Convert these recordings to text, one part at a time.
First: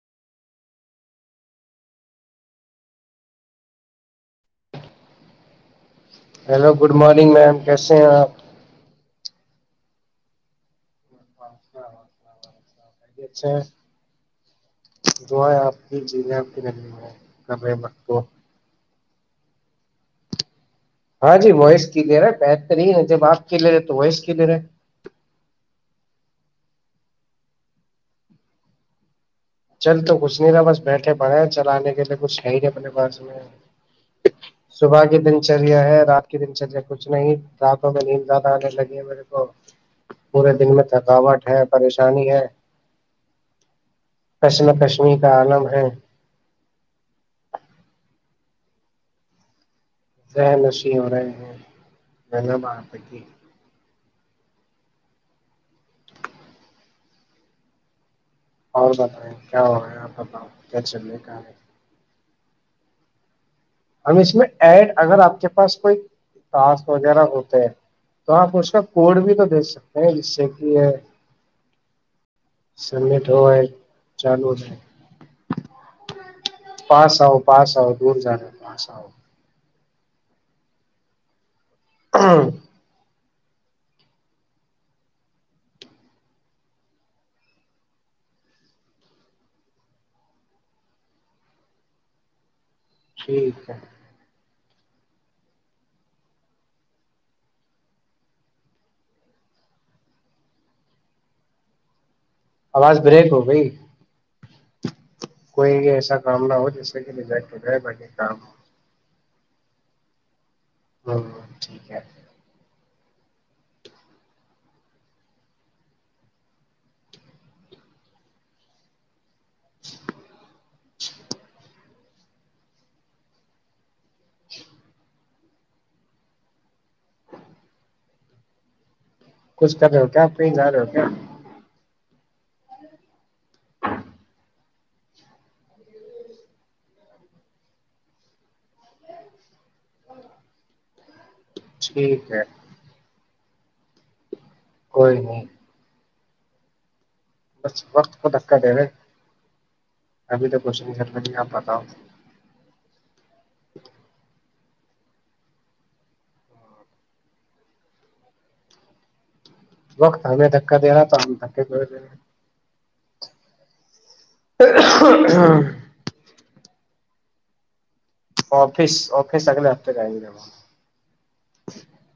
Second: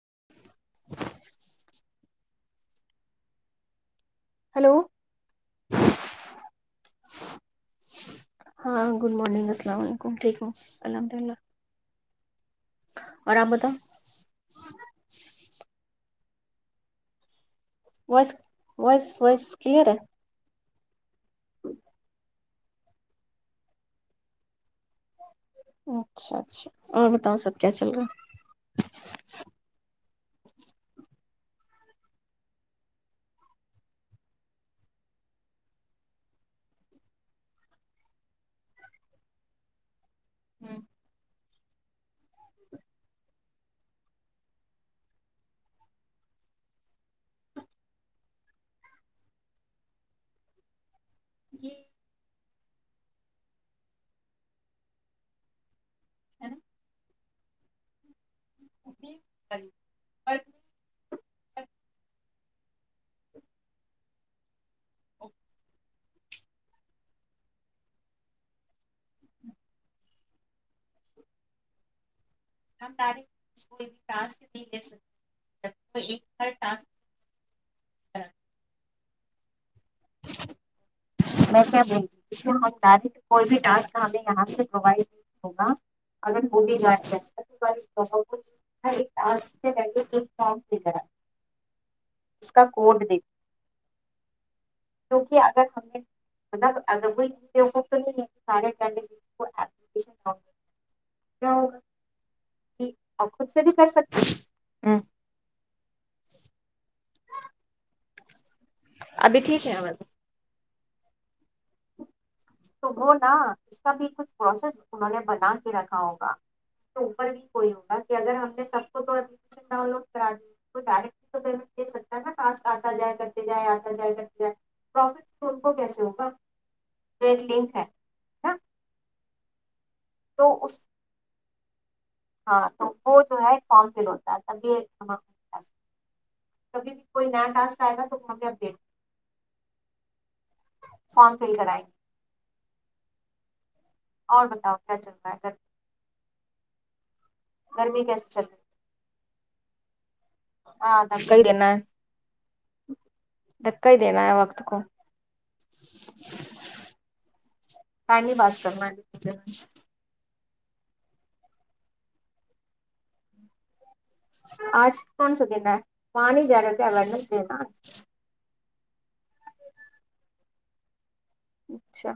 [unintelligible] [inaudible] Hello hello good morning ma'am کیسے ہیں آپ؟ ہاں گڈ مارننگ السلام علیکم ٹھیک الحمد اللہ اھے جو ہے آپ کی جزیا [unintelligible] ہے [unintelligible] کب ب تو ویس کے ہاں جی وائس کلیئر ہے بہترین ہے جب آپ ک لے رہے تو وائس کلیئر ہے اچھا اچھا اور بتاؤ سب کیا چل رہا چل تو کچھ نہیں رہا بس بیٹھے بڑے چلانے کے لیے کچھ ہے ہی نہیں اپنے پاس میں صبح کی دن چریا ہے رات کی دن چریا کچھ نہیں راتوں میں نیند زیادہ آنے لگی ہے میرے کو پورے دن میں تھکاوٹ ہے پریشانی ہے کشم کشمی کا عالم ہے ذہ نشح ہو رہا ہے دھنباد اگےغف [unintelligible] ج [inaudible] اور بتائیں کیا ہو رہا ہے آپ بتاؤ کیا چل رہ کہ ہم اس میں ایڈ اگر آپ کے پاس کوئی کاس وغیرہ ہوتے ہیں تو آپ اس کا کوڈ بھی تو دیکھ سکتے ہیں جس سے کہ یہ ک سبمٹ ہو جب ہے، چالو ہو جائے کو [unintelligible] پاس آؤ پاس آؤ دور جا رہا پاس او ب آؤ [unintelligible] ہ تاری [unintelligible] کوئی بھی ٹک ہم یہاں سےڈ ہوگا ا بھی ف کا کوٹ د ٹھیک ہے کیکہ اگر ہم نے مطلب ا کو تو سارےیگا [unintelligible] آواز بریک ہو بئی ہوں کوئیں گے ایسا کام نہ ہو جیسے مزائ ب کام ابھی ٹھیک ہے آاز ہاں ہ ٹھیک ہے تو ہو نا اس کا بھی کچھ پروسیس انہوں نے بنا کے رکھا ہوگا تو اوپر بھی کوئی ہوگا کہ اگر ہم نے سب کو تو ڈاؤن لوڈ کر تو ڈٹک نہ پاس آتا جائے کرتے جائے آ جائے گا پروفٹ ان کو کیسے ہوگا یہ ایک لنک ہے کچھ چل رہے ہو کیا آپ کہیں تو جا اس رہے ہو کیا ہاں تو وہ جو ہے فارم فل ہوتا ہے تبھی ایک کبھی بھی کوئی نیا ٹاسک آئے گا تو وہاں پہ اپڈیٹ فارم فل کریں ٹھیک ہے اور بتاؤ کیا چل کوئی رہا گھر نہیں پر بس وقت کیسے کو چل دھکا رہی دہرہے ہاں دکا ہی دینا ہے دکا ہی دینا ہے وقت کو ٹائم بھی پاس کرنا ہے وقت ہمیں دھکا دے رہا تو ہم دھکے تمہیں رہے ہیں اج کون سا دن ہے وہاں نہیں جا رہے تھے آپ پڑھنے [inaudible] آفس آفس اگلے ہفتے جائے گے اچھا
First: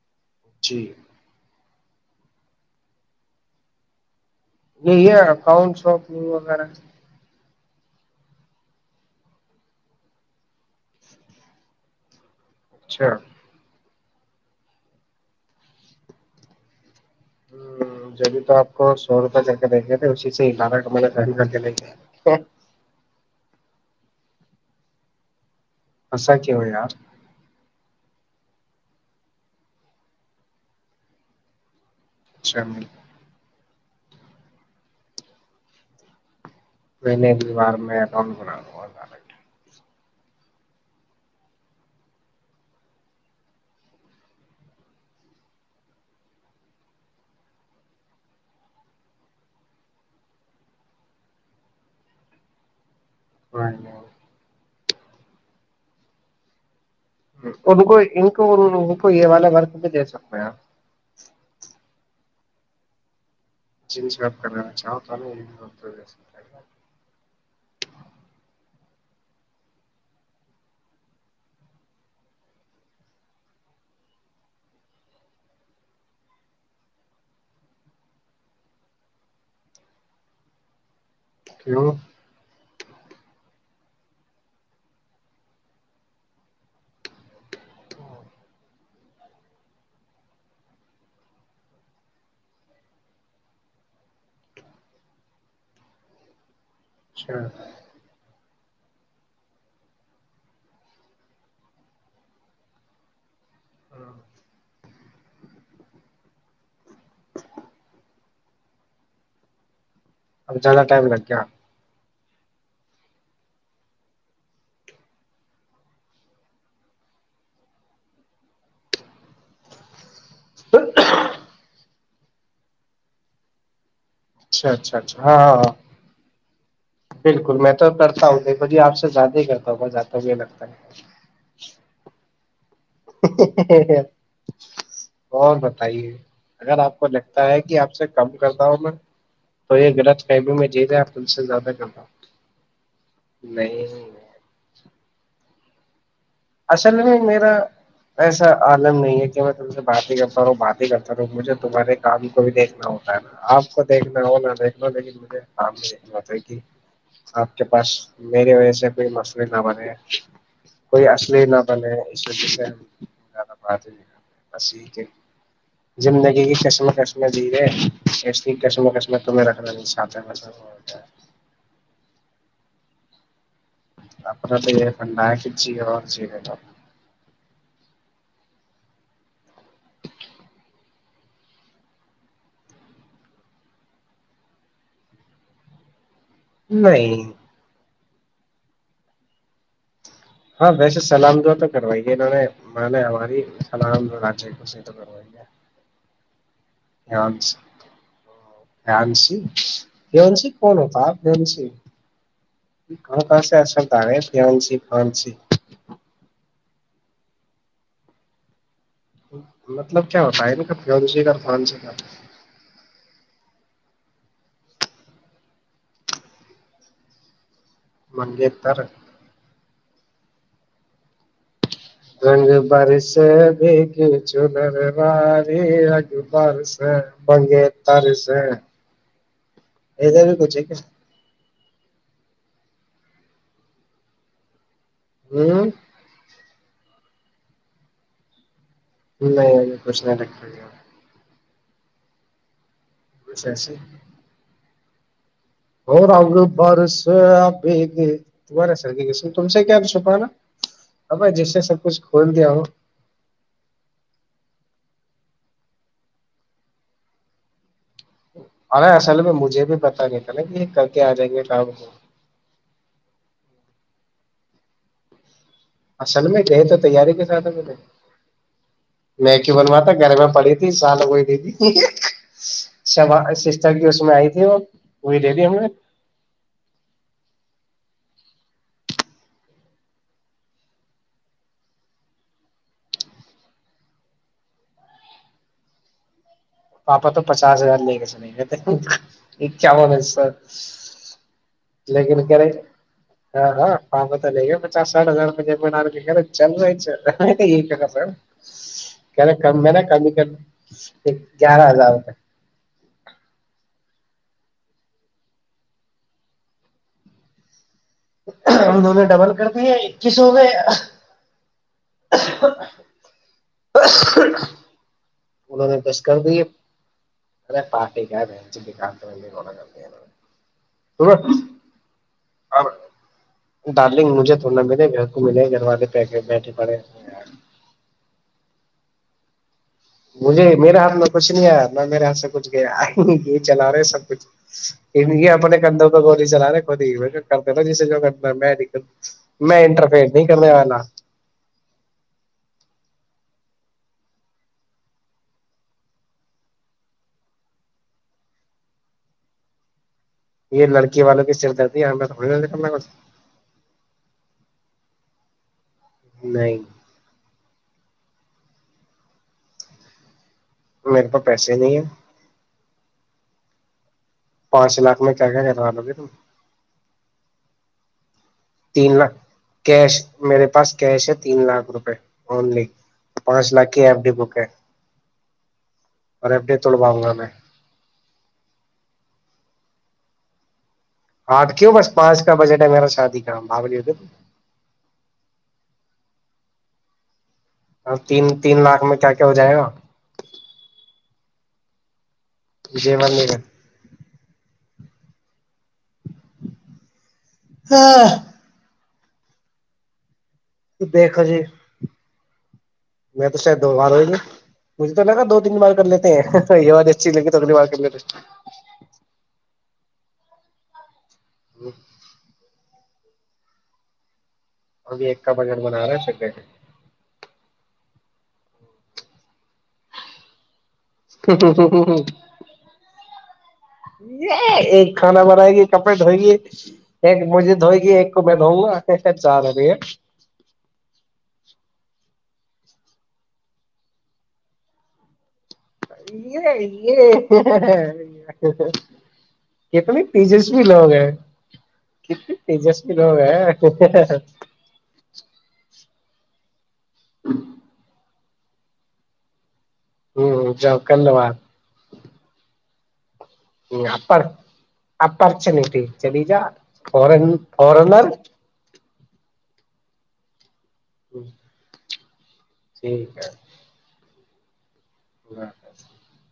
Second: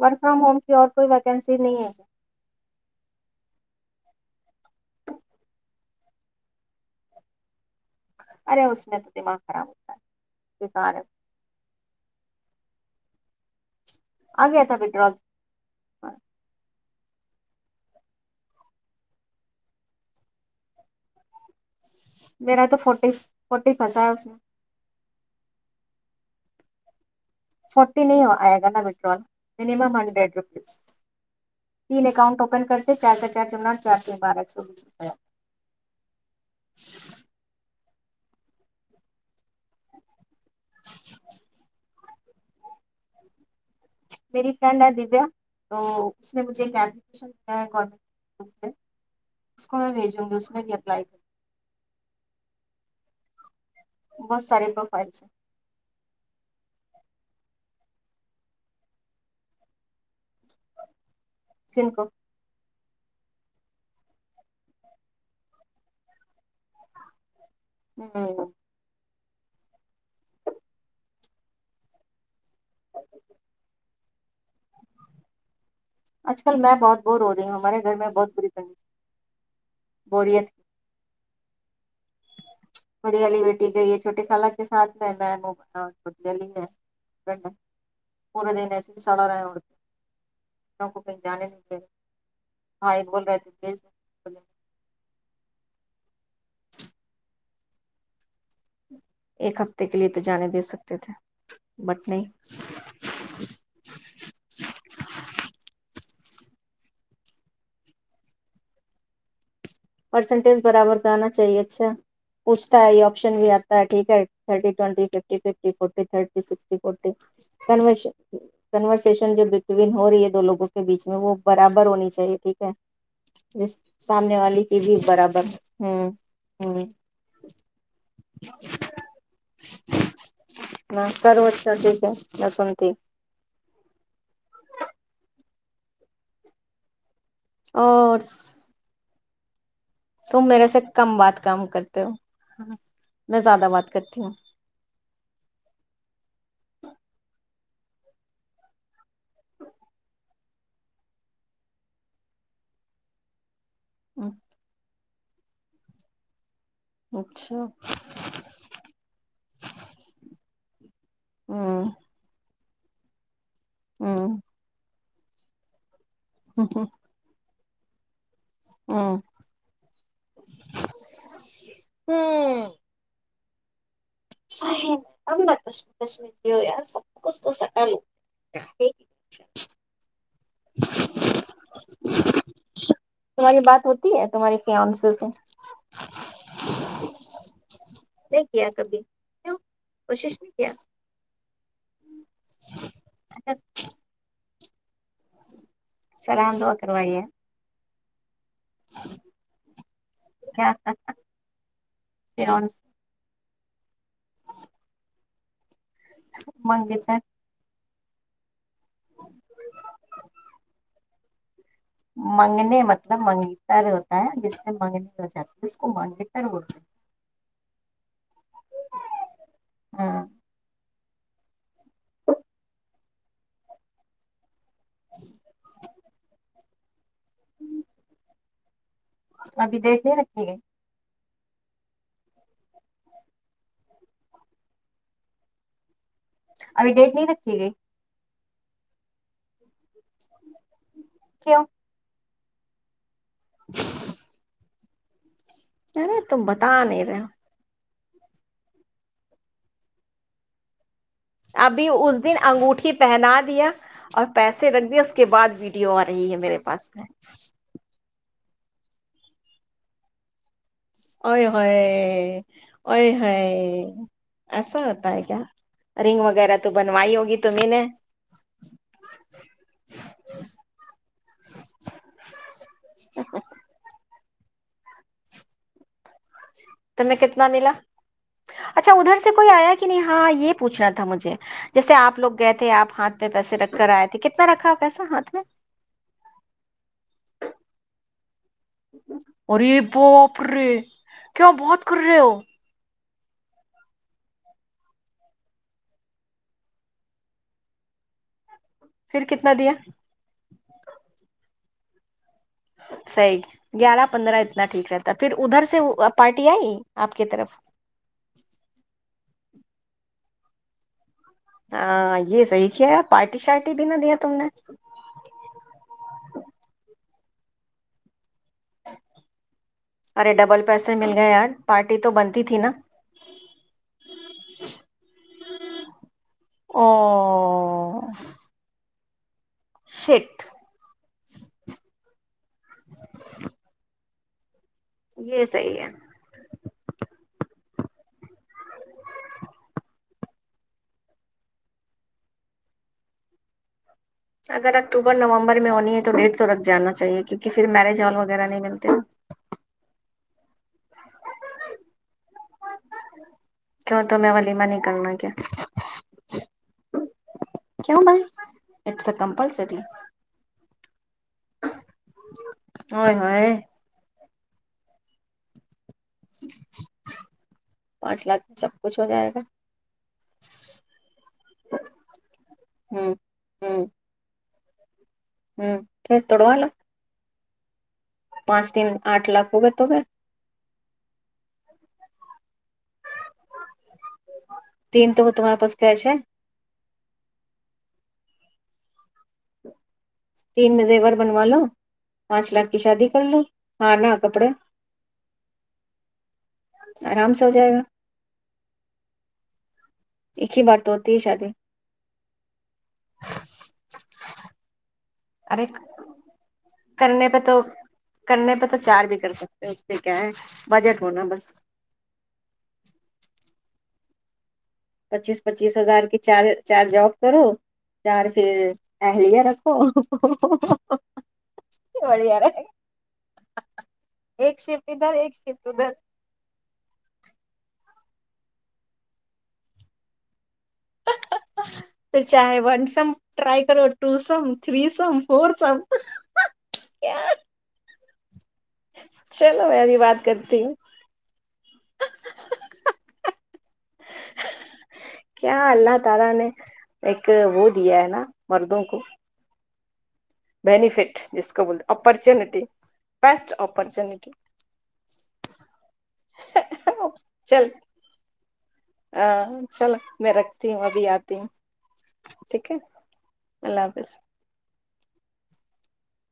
ورک فرام ہوم کی جی اور کوئی ویکینسی نہیں ہے یہی ہے اکاؤنٹ شاپنگ وغیرہ ارے اس میں تو دماغ خراب ہوتا ہے بیکار ہے اچھا آ گیا تھا ودڈراول ہمم جبھی تو آپ کو سو روپے چل کے دیں گے تھے اسی سے ہالٹ ہمے کر کے دیں گے میر تو فورٹی فو فسا ہے اس میں پھنسا کیوں ہے یار فورٹی نہیں آئے گا نا ودڈراول منیمم ففٹی روپیز تین اکاؤنٹ اچھا اوپن کرتے چار کا چار نمبر چار کے بارہ سو بیس روپیہ میں نے بار میں ر با میری فرینڈ ہے دویا تو اس نے مجھے ایک اپلیکیشن ہے گٹ اس کو میں بھیجوں گی اس میں بھی اپلائی کر گی ہاں بہت سارے پروفائلس ہیں ان کو ان کو ان کو یہ والے ورک بھی دے سکتے ہیں آپ دن کو جس بات کر چاہ تو ی توس ہوں آج کل میں بہت بور ہو رہی ہوں ہمارے گھر میں بہت بری پ بورت کیوں بڑیالی بیٹی گئی ہے چھوٹیے کال کے ساتھ میں ہے چھٹلی میں پورے دن ایسے ہی سڑا رہاے اڑ کے ان کو کہیں جانے نہیں گ بھائی بول رہے تھ اچھا ایک ہفتے کے لیے تو جانے دے سکتے تھے بٹ نہیں ہاں [unintelligible] اب پرسنٹیج زیادہ برابر ٹائم کا لگ آنا گیا چاہیے اچھا پوچتا ہے آپشن بھی آتا ہے ٹھیک ہےٹورشن ہو رہی ہے لوگوں کے بیچ میں وہ برابر ہونی چاہیے چیے ٹھیک ہے ج سامنے والی اچھا کی بھی اچھا ہاں برابر ہاں ہ ہوں ہوں بالکل میں تو کرتا ہوں دیکھو جی آپ سے زیادہ ہی کرتا ہوں ب زیادہ یہ لگتا ہے س اور بتائیے اگر آپ آ کو لگتا ہے کہ آپ سے اور کم کرتا ہوں میں تو یہ غلط تم فہموں میں میرے سے جی رہے آپ کم ان سے بات کام زیادہ کرتے کرتاا ہو میں زیادہ بات نہیں کرتی ہوں اصل میں میرا ایسا عالم نہیں ہے کہ میں تم سے بات ہی کرتا رہاوں بات ہی کرتا رہ مجھے تمہارے کام کو بھی دیکھنا ہوتا ہے نا آپ دیکنا ہونا دیکنا لیکن بت کی آپ اچھا کے پاس میری وجہ سے کوئی مسلے نہ بنےے کوئی آ پ نہ ہوں بنے ہے آ تو ہوں بیک ہے زندگی کی ہوں قسم قشم جی س ھسمشم ہوں تو رکھ فنڈا ہے سد کہ کش جیو اور کشمی جینے ج دو ہو یار سب کچھ تو سٹالو [unintelligible] تمہاری بات ہوتی ہے تمہاری فن سے سے نہیں دیک کیا کبھی کیوں کوشش نہیں ہاں کیا ویسے سلام دعا تو کاروائی ہے انہوں نے پہلے ہماری اچھا بس تو کروائی ہیں لسلام دعا کروائیے ہیں [inaudible] فیونسی [inaudible] ‌ فیونسی فیونسی منگیتر مطلب کیا ہوتا ہے فیونسے کا کا منگنے مطلب منگنے تر ہوتا ہے جس سے منگنی ہو جاتی ہے اس کو منگیتر بولتے ہیں منگیتر ہاں رنگ برس بیک چو نر باری رنگ بر ا بگے تاریس ابھی ڈیٹ نہیں ادھر بھی رکھی کچھ گئی ہے کیا ہوں ابھی ڈیٹ نہیں رکھی گئی نہیں کچھ نہیں رکھ کیوں بس ایسے ہی او ارے رنگ تم بتا نہیں رہے برسے ہو بھی ارا سردی کے س تم سے کیا چھپانا اب جس سے سب ابھی کچھ اس کھول دن دیا ہو انگوٹھی پہنا دیا اور پیسے رکھ دیا اس کے بعد ویڈیو آ رہی ہے میرے پاس میں ارے اصل میں مجھے بھی پتا نہیں تھا نا کہ یہ ک اوئے ہوئے اوئے ہوئے ہے ایسا ہوتا ہے کیا رنگ اصل میں وغیرہ گئے تو تیاری بنوائی کے ہوگی ساتھ تمہیں مے نے میں کیوں بنواتا گھر میں پڑی تھی سال ہو گئی سشتر کی اس میں آئی تھی وہ وہی دے دی ہم نے تمہیں کتنا ملا اچھا ادھر سے کوئی ایا کہ نہیں ہاں یہ پوچھنا تھا مجھے جیسے اپ لوگ گئے تھے اپ ہاتھ پہ پیسے رکھ کر ائے تھے کتنا رکھا اپ ایسا ہاتھ میں پاپا تو پچاس ہزار لے کے چلیں گے اے بو پ رہے کیوں بہت کر رہے لیکن ہو کہہ ہاں ہاں فم تو لے گ میں چار سٹھ ہزار م ج من کرا چل رہائ چ یہ سر پھر کیا ن کتنا کم دیا میں نا کم ہی کرنا ایک گیارہ ہزار روپئے صحیح گیارہ پندرہ اتنا ٹھیک رہتا پھر ادھر سے پارٹی آئی آپ کی طرف ہم دونوں ڈبل کر دیے اکیسو میں ہاں یہ صحی کیا پارٹی شارٹی بھی نہ دیا تم نے انوں نے کش کر دی ارے پارٹی کا ارے ڈبل پیسے مل گئے یار پارٹی تو بنتی تھی نا ڈارلنگ مجھے تو نہ ملے گھر کو ملے گھر والے پیکٹ بیٹھے پڑے او شٹ مجھے میرے ہاتھ میں کچھ نہیں ہے میں میرے ہاں سے س کچھ گیا گی چلا رہے سب کچھ [inaudible] ان یہ اپنے صحیح کندوں ہے پہ گولی چلا رہے کو کرتے جیے جگ میں د میں انٹرفئر نہیں کمے آئے نا اگر اکتوبر نومبر میں ہونی ہے تو ڈیھ تو رکھ جانا چاہیے کیونکہ پھر میرج ہال وغیرہ نہیں ملتے یہن لک والوں کی سر درد ہے تھوڑی کرنا کیوں تمہیں ولیمہ نہیں کرنا کیا نہیں کیوں بائی اٹس ا کمپلسری میرے پا پیسے نہیں ہیں ہ ہ پانچ لاکھ میں کیا کیا ہے لوگ [unintelligible] تین ہو لاکھ جائے گا کیش میرے پاس کیش ہے تین لاکھ روپئے اونلی ہوں پانچ لاکھ کی ہوں ایف ڈی بک ہے ہوں پھر اور ابٹی لو توڑوا گ میں پانچ تین آٹھ لاکھ ہو گئے تو گ آٹ کیوں بس پانچ کا بجٹ ہے میرا شادی کا بھ تین تو وہ تمہارے پاس کیسے اور تین تین لاکھ میں کیا کیا ہو جائے گا تین مزے بار بنوا لو پانچ لاکھ کی جیون شادی کر نہیں لو ہاں نہ کپڑے آرام سے ہو جائے گا کر ایک ہی بار تو ہوتی ہے دیکھو جی شادی میں تو شاید دو بار ہوئی ہوں تو نہ کہ دو تین ارے بار کر لیتے ہیں یہ والی اچھی لے کرنے کے تو پہ اگلی بار کر لیتے د کیا ہے بجٹ ہوونا بس ابھی ایک کا پچیس بجٹ پچیس بنا رہا ہزار ہے کی چار شکر چار جاب کرو چار ایلییا رکھ ہمم ہممم ہممم بڑھیا رہے ایک شفٹ ادھر کھانا بنائے گی شفٹ ادھر کپڑے دھوئی ہے ایک مجھے دھوئے گی ایک کو میں دؤوں گا چار ہو گئی ہے پھر چائے ون سم ٹرائی کرو اور two sum three sum four sum یہ کیا یہ چلو میں ابھی کتنے بات تیجسوی کرتی ہوں لوگ ہیں کتنے تیجسوی لوگ ہیں کیا اللہ تعالی نے ایک وہ دیا ہے نا مردوں کو ہ جاؤ کر بینفٹ لو جس کو بول اپورچونیٹی ہممم اپ اپورچنیٹی چلی جا فورا چلو فورنر آ، چلو میرا رکھتی ہوں ابھی آتی ہوں ٹھیک ہے اللہ حافظ [unintelligible]